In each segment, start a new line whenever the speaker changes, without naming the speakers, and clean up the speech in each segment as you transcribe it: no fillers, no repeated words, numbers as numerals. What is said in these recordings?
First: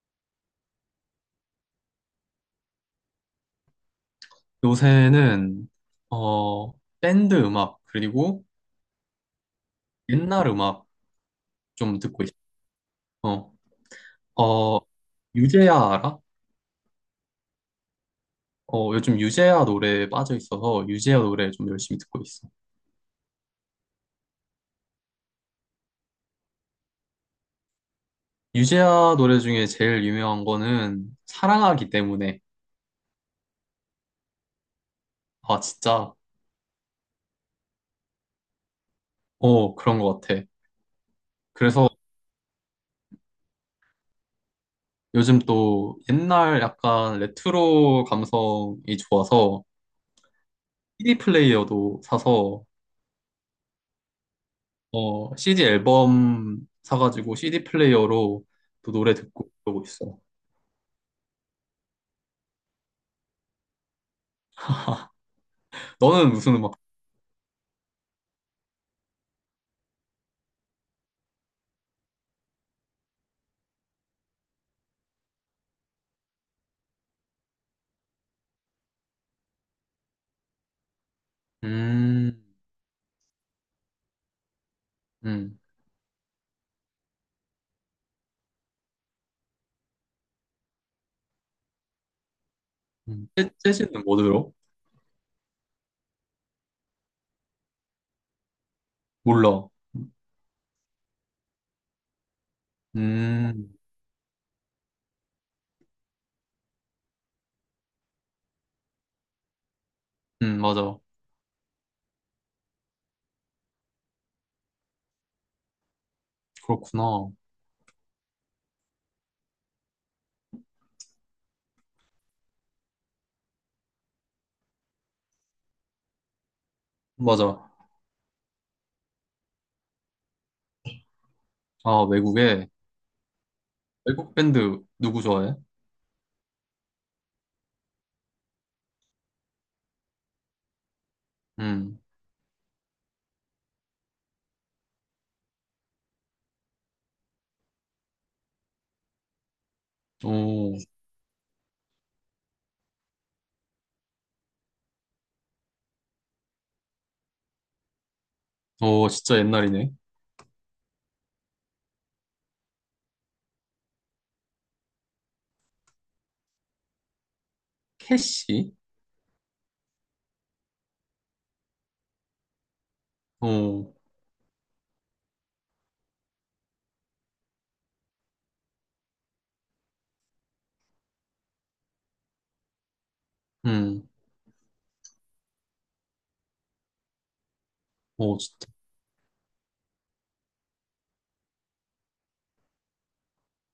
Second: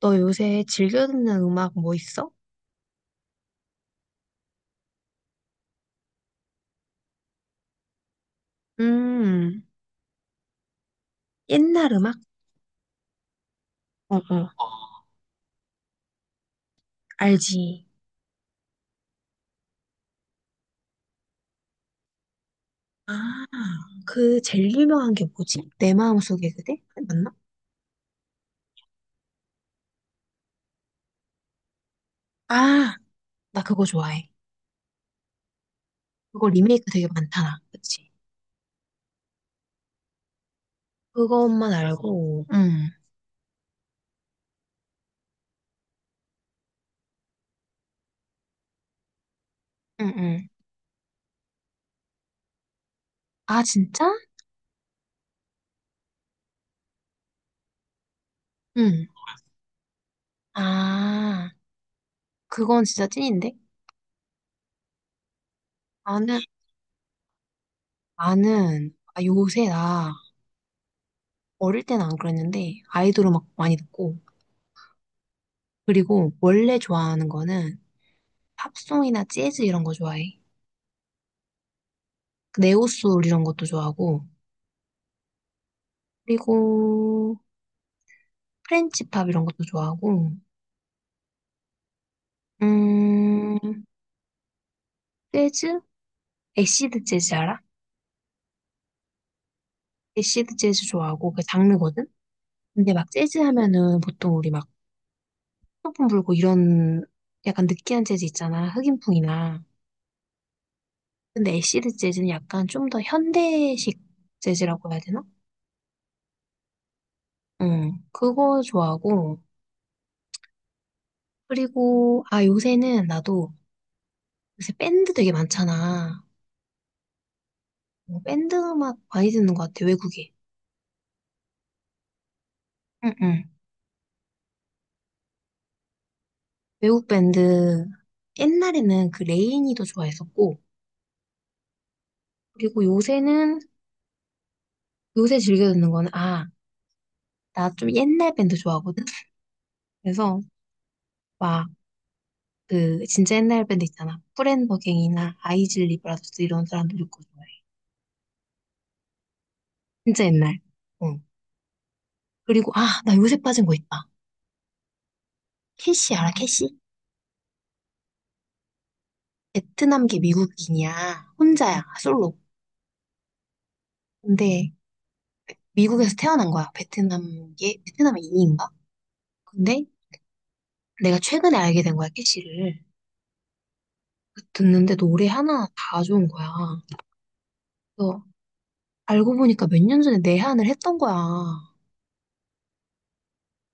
너 요새 즐겨 듣는 음악 뭐 있어?
요새는 어 밴드 음악 그리고
음,
옛날 음악
옛날
좀
음악?
듣고 있어. 어,
어, 어.
어, 유재하 알아?
알지.
어, 요즘 유재하 노래에 빠져 있어서 유재하 노래 좀 열심히 듣고 있어.
아, 그 제일 유명한 게 뭐지? 내 마음속에 그대? 맞나?
유재하 노래 중에 제일 유명한 거는 사랑하기 때문에.
아, 나 그거 좋아해.
아, 진짜.
그거 리메이크 되게 많잖아. 그치?
어, 그런 것 같아.
그것만
그래서
알고. 응.
요즘 또 옛날 약간 레트로 감성이 좋아서
응, 응.
CD 플레이어도 사서,
아, 진짜?
어, CD 앨범 사가지고 CD 플레이어로 또
응.
노래 듣고 그러고 있어.
아, 그건 진짜 찐인데?
너는
나는,
무슨 음악?
나는, 아, 요새 나 어릴 때는 안 그랬는데 아이돌 음악 많이 듣고 그리고 원래 좋아하는 거는 팝송이나 재즈 이런 거 좋아해.
음,
네오솔 이런 것도 좋아하고,
음,
그리고 프렌치 팝 이런 것도 좋아하고, 음,
재즈는 뭐 들어?
재즈? 애시드 재즈 알아?
몰라.
애시드 재즈 좋아하고, 그 장르거든? 근데 막 재즈
음,
하면은 보통 우리 막 소품 불고 이런 약간 느끼한 재즈 있잖아. 흑인풍이나.
맞아.
근데 애시드 재즈는 약간 좀 더 현대식 재즈라고 해야 되나?
그렇구나.
응, 그거 좋아하고, 그리고, 아, 요새는 나도 요새 밴드 되게 많잖아.
맞아.
어, 밴드 음악 많이 듣는 것 같아, 외국에.
아, 외국에.
응, 응.
외국 밴드 누구 좋아해?
외국 밴드, 옛날에는 그 레이니도 좋아했었고,
음.
그리고 요새는, 요새 즐겨 듣는 거는, 아, 나 좀 옛날 밴드 좋아하거든? 그래서,
오,
막, 그, 진짜 옛날 밴드 있잖아. 프렌버갱이나 아이즐 리브라더스 이런 사람들 듣고 좋아해.
오, 진짜 옛날이네.
진짜 옛날. 응. 그리고, 아, 나 요새 빠진 거 있다. 캐시, 알아, 캐시?
캐시?
베트남계 미국인이야. 혼자야, 솔로.
오.
근데, 미국에서 태어난 거야. 베트남계, 베트남의 이인가? 근데 내가 최근에 알게 된 거야, 캐시를.
음.
듣는데 노래 하나 다 좋은 거야. 그래서
오, 진짜.
알고 보니까 몇 년 전에 내한을 했던 거야.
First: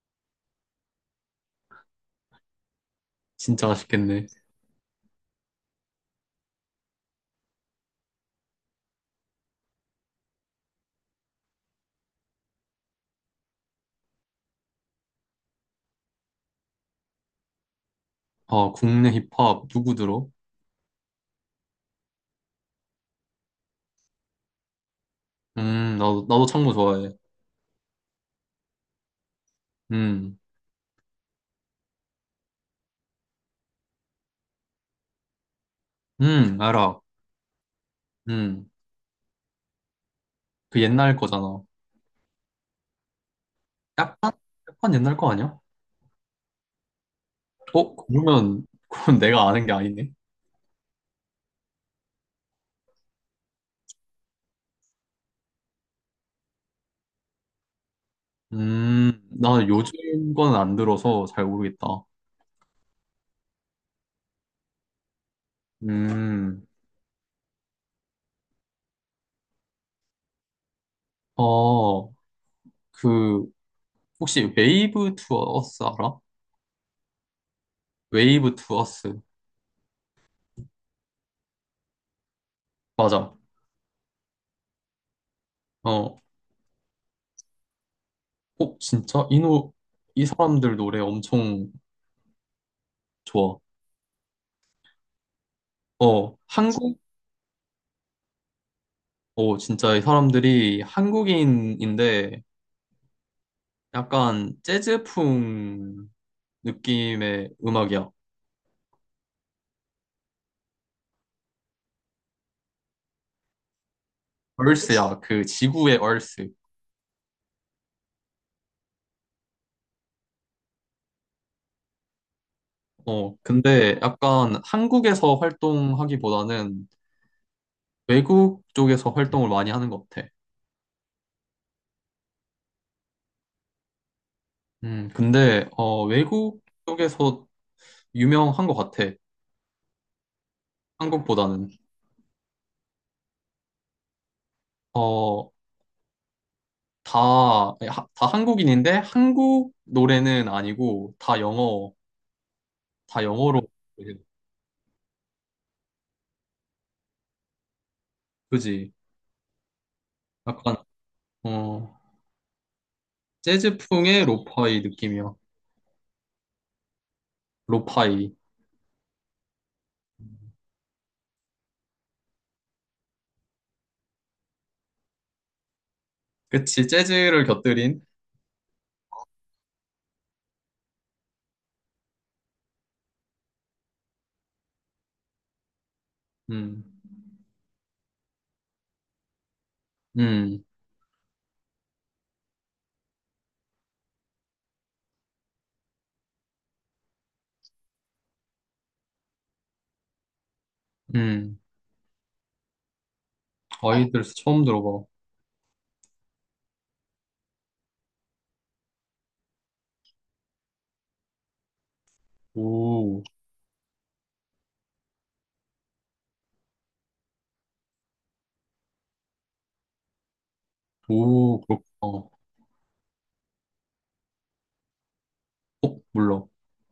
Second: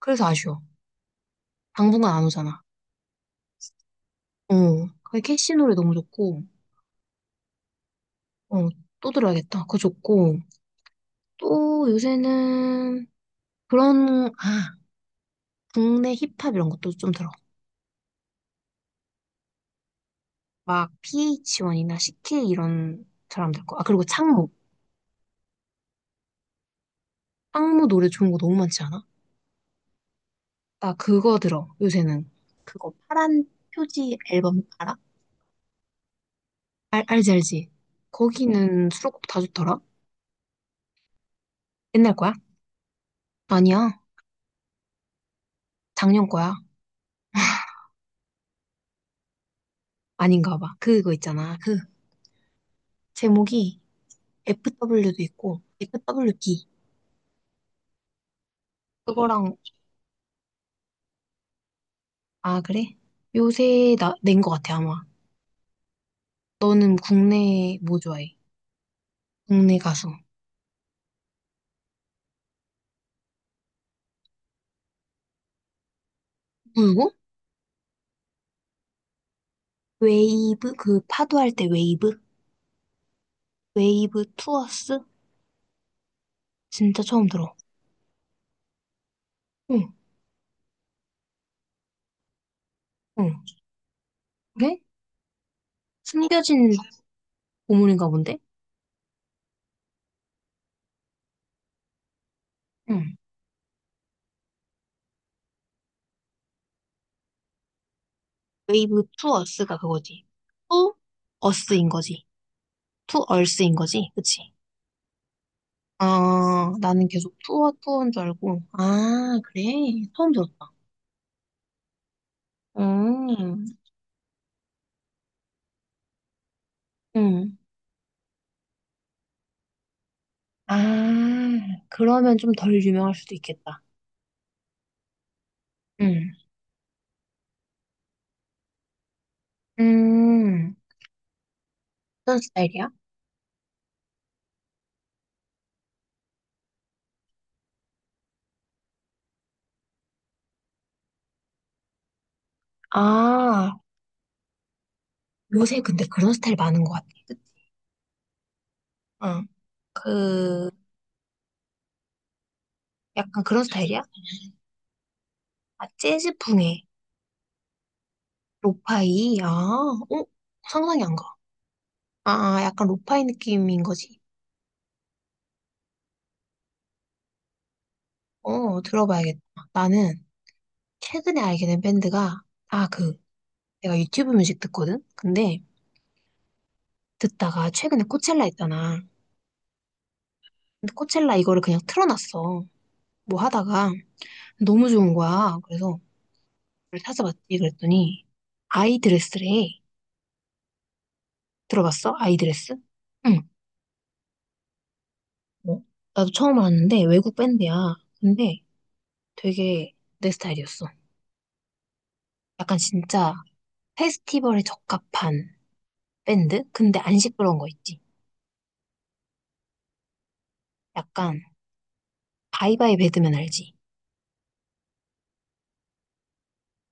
그래서 아쉬워. 당분간 안 오잖아.
진짜 아쉽겠네.
어, 그 캐시 노래 너무 좋고, 어, 또 들어야겠다. 그거 좋고, 또 요새는 그런, 아, 국내 힙합 이런 것도 좀 들어.
아, 국내 힙합 누구 들어?
막 PH1이나 CK 이런 사람들 거. 아, 그리고 창모.
나도 창모 좋아해.
창모 노래 좋은 거 너무 많지 않아?
음,
나 그거 들어, 요새는. 그거 파란 표지 앨범 알아?
알아.
알지, 알지.
음,
거기는 수록곡 다 좋더라?
그 옛날 거잖아.
옛날 거야? 아니야.
약간, 약간 옛날 거 아니야?
작년 거야.
어, 그러면, 그건 내가 아는 게 아니네.
아닌가 봐. 그거 있잖아. 그 제목이 FW도 있고, f w 기 그거랑,
나 요즘 건 안 들어서 잘 모르겠다.
아, 그래? 요새 나, 낸 거 같아, 아마.
음,
너는 국내 뭐 좋아해? 국내 가수.
어, 그, 혹시 웨이브 투어스 알아?
누구?
웨이브 투어스.
웨이브? 그 파도 할 때 웨이브?
맞아.
웨이브 투어스?
어,
진짜 처음 들어.
어, 진짜?
응,
이 사람들 노래 엄청
응.
좋아.
그래?
어,
숨겨진
한국.
고문인가 본데?
어, 진짜 이 사람들이 한국인인데
응.
약간 재즈풍 느낌의 음악이야.
웨이브 투 어스가 그거지. 투 어스인 거지. 투 얼스인 거지. 그치?
얼스야, 그 지구의 얼스.
아, 나는 계속 투어 투어인 줄 알고. 아, 그래? 처음 들었다.
어,
음,
근데 약간 한국에서 활동하기보다는
음.
외국 쪽에서 활동을 많이 하는 것 같아.
아, 그러면 좀 덜 유명할 수도 있겠다.
근데
응.
외국 쪽에서 유명한 것 같아.
음,
한국보다는.
어떤 스타일이야?
어, 다 한국인인데 한국 노래는 아니고 다 영어, 다 영어로.
아, 요새 근데 그런 스타일 많은 것 같아. 그치?
그지?
응. 그,
약간, 어,
약간 그런 스타일이야?
재즈풍의 로파이 느낌이야.
아, 재즈풍의
로파이.
로파이? 아, 어? 상상이 안 가. 아, 아, 약간 로파이 느낌인 거지.
그치, 재즈를 곁들인.
어, 들어봐야겠다. 나는 최근에 알게 된 밴드가, 아, 그, 내가 유튜브 뮤직 듣거든? 근데
음,
듣다가 최근에 코첼라 있잖아.
음,
근데 코첼라 이거를 그냥 틀어놨어. 뭐 하다가 너무 좋은 거야. 그래서 그걸 찾아봤지. 그랬더니 아이드레스래.
음.
들어봤어? 아이드레스? 응.
어, 아이들에서 처음 들어봐.
뭐? 나도 처음 알았는데 외국 밴드야. 근데 되게 내 스타일이었어. 약간
오,
진짜 페스티벌에 적합한 밴드? 근데 안 시끄러운 거 있지. 약간
오, 그렇구나. 어,
바이바이 배드맨 알지?
몰라.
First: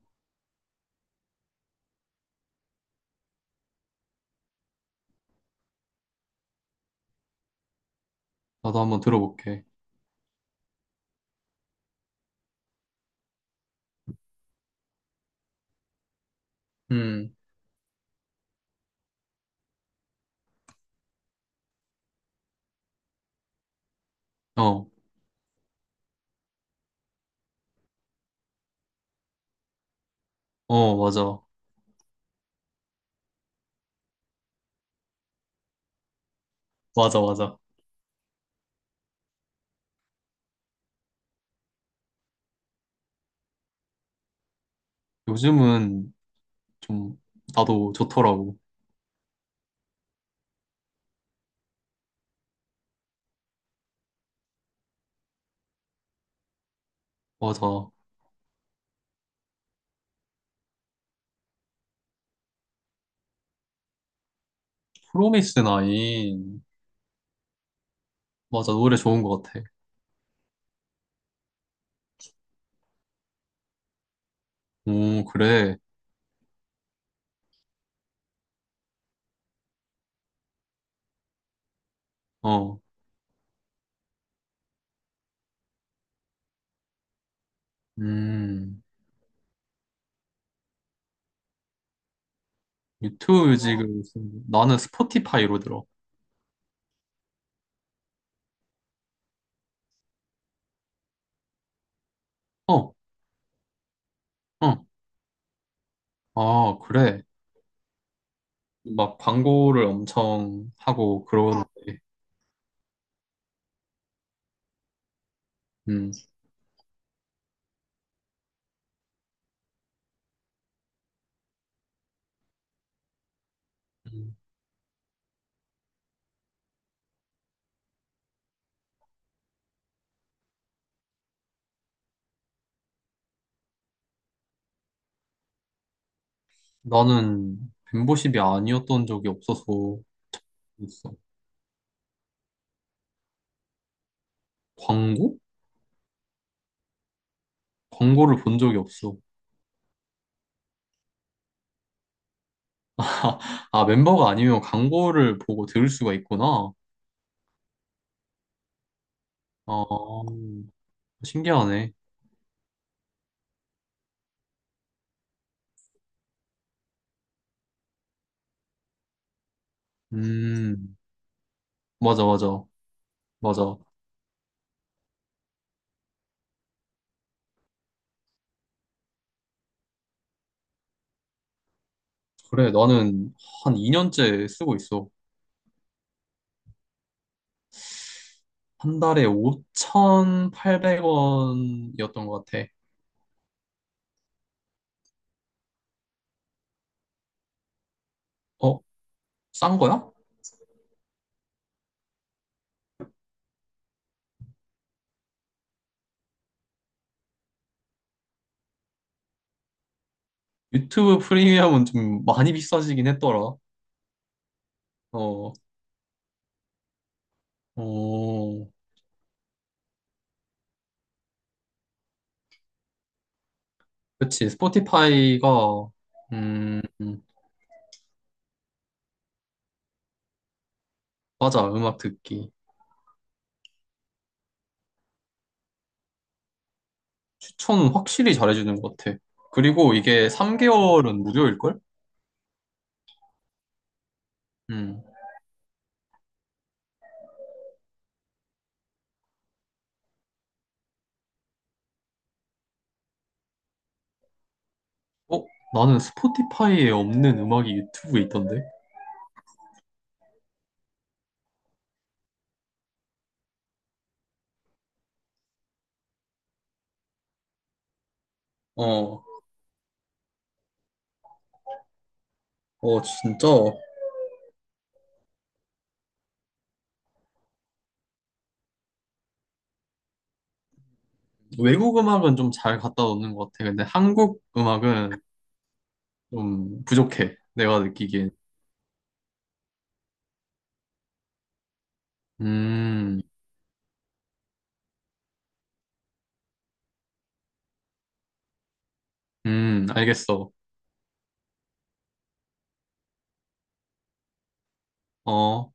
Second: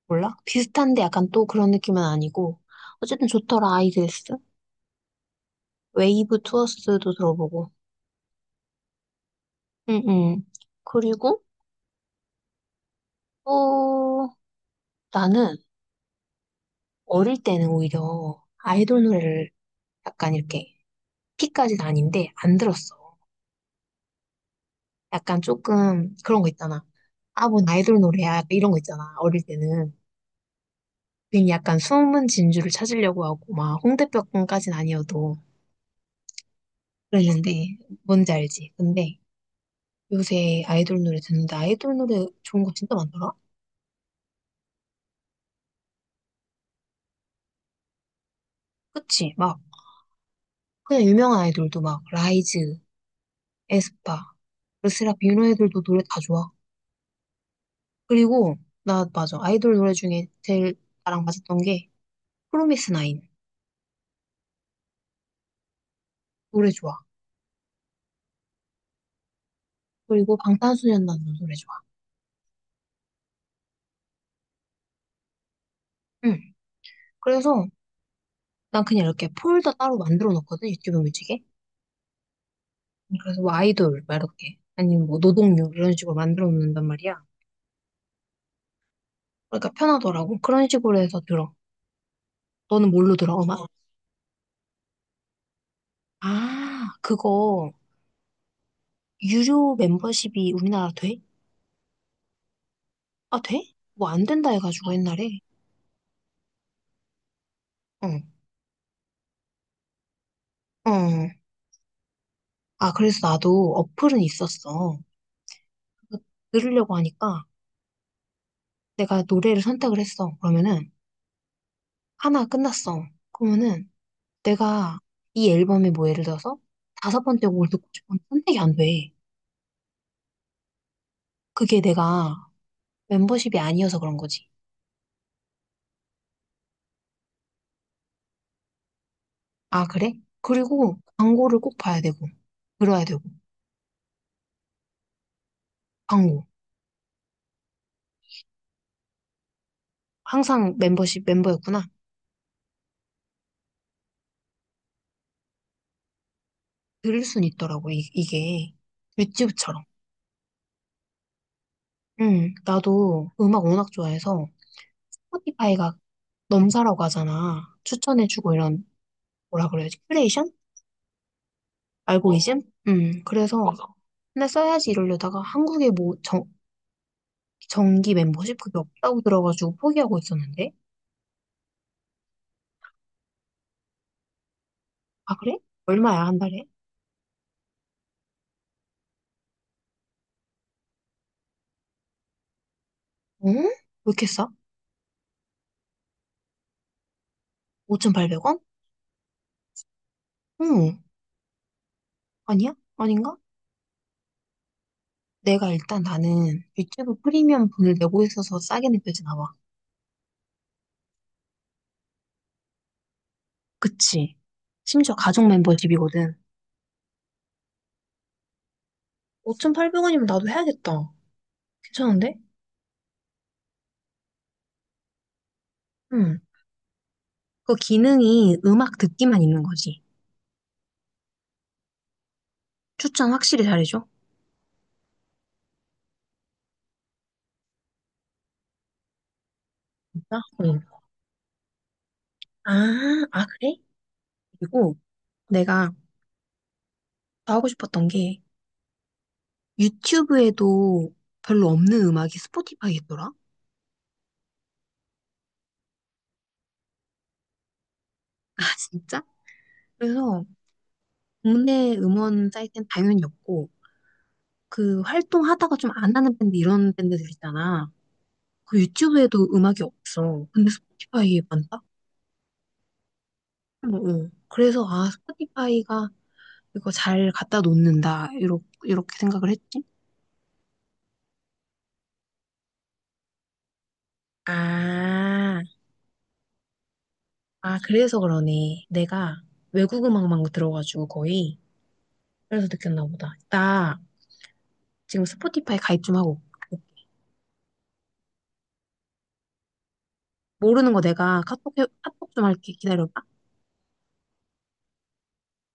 몰라? 비슷한데 약간 또 그런 느낌은 아니고. 어쨌든 좋더라, 아이들스. 웨이브 투어스도 들어보고.
나도 한번 들어볼게.
응응. 그리고 또 나는
음,
어릴 때는 오히려 아이돌 노래를 약간 이렇게 피까지는 아닌데 안 들었어.
어,
약간 조금 그런 거 있잖아. 아, 뭔 아이돌 노래야. 이런 거 있잖아. 어릴 때는.
어, 맞아.
괜히 약간 숨은 진주를 찾으려고 하고, 막, 홍대병까진 아니어도
맞아, 맞아.
그랬는데, 뭔지 알지? 근데 요새 아이돌 노래 듣는데, 아이돌 노래 좋은 거 진짜 많더라?
요즘은 좀, 나도 좋더라고.
그치? 막, 그냥 유명한 아이돌도 막, 라이즈, 에스파, 르세라, 이런 애들도 노래 다 좋아.
맞아.
그리고, 나, 맞아. 아이돌 노래 중에 제일 나랑 맞았던 게, 프로미스 나인.
프로미스 나인.
노래 좋아.
맞아, 노래 좋은 것 같아.
그리고 방탄소년단 노래 좋아.
오, 그래.
응. 그래서, 난 그냥 이렇게 폴더 따로 만들어 놓거든, 유튜브 뮤직에.
어,
그래서 뭐 아이돌 막 이렇게 아니면 뭐 노동요 이런 식으로 만들어 놓는단 말이야.
음.
그러니까 편하더라고. 그런 식으로 해서 들어. 너는 뭘로 들어?
유튜브
음악?
지 뮤직을, 나는 스포티파이로 들어.
아, 그거 유료 멤버십이 우리나라 돼?
어,
아, 돼? 뭐 안 된다
어.
해가지고 옛날에.
아, 그래.
어,
막 광고를 엄청 하고
어.
그러는데.
아, 그래서 나도 어플은 있었어.
음.
그거 들으려고 하니까 내가 노래를 선택을 했어. 그러면은 하나 끝났어. 그러면은
음.
내가 이 앨범에 뭐 예를 들어서 다섯 번째 곡을 듣고 싶은 선택이 안 돼. 그게 내가 멤버십이 아니어서 그런 거지.
나는 멤버십이 아니었던 적이
아,
없어서
그래? 그리고
있어.
광고를 꼭 봐야 되고, 들어야 되고,
광고?
광고.
광고를 본 적이 없어.
항상 멤버십 멤버였구나.
아, 멤버가 아니면 광고를 보고 들을 수가 있구나.
들을 순 있더라고, 이게. 튜브처
아,
럼
신기하네.
응, 나도 음악 워낙 좋아해서 스포티파이가 넘사라고 하잖아. 추천해주고 이런, 뭐라 그래야지, 큐레이션? 어,
음, 맞아, 맞아,
알고리즘? 응, 그래서
맞아.
맞아. 맨날 써야지 이러려다가 한국에 뭐 정기 멤버십 그게 없다고 들어가지고 포기하고 있었는데?
그래, 나는 한 2년째 쓰고 있어.
아, 그래? 얼마야, 한 달에?
한 달에 5,800원이었던 것 같아.
응? 왜 이렇게 싸? 5,800원?
어, 싼 거야?
응. 아니야? 아닌가? 내가 일단 나는 유튜브 프리미엄 분을 내고 있어서 싸게 느껴지나 봐.
유튜브 프리미엄은 좀 많이 비싸지긴 했더라.
그치? 심지어 가족
어,
멤버십이거든.
어.
5,800원이면 나도 해야겠다. 괜찮은데?
그치, 스포티파이가.
응.
음,
그 기능이 음악 듣기만 있는 거지.
맞아, 음악 듣기.
추천 확실히 잘해줘.
추천은 확실히 잘해주는 것 같아. 그리고 이게
진짜? 응.
3개월은 무료일걸?
아, 아, 그래? 그리고
음.
내가 더 하고 싶었던 게 유튜브에도 별로 없는 음악이 스포티파이 있더라?
어? 나는 스포티파이에 없는 음악이 유튜브에
아,
있던데?
진짜? 그래서 국내 음원 사이트는 당연히 없고 그 활동하다가 좀 안 하는 밴드 이런 밴드들 있잖아. 그
어,
유튜브에도 음악이 없어. 근데 스포티파이에 많다?
어, 진짜.
어, 어. 그래서 아 스포티파이가 이거 잘 갖다 놓는다 이렇게 이렇게 생각을 했지.
외국 음악은 좀 잘 갖다 놓는 것 같아. 근데 한국 음악은
아,
좀 부족해.
아
내가
그래서
느끼기엔.
그러네. 내가 외국 음악만 들어가지고 거의 그래서 느꼈나
음,
보다. 나 지금 스포티파이 가입 좀 하고 올게.
알겠어.
모르는 거 내가 카톡 좀 할게 기다려봐.
어.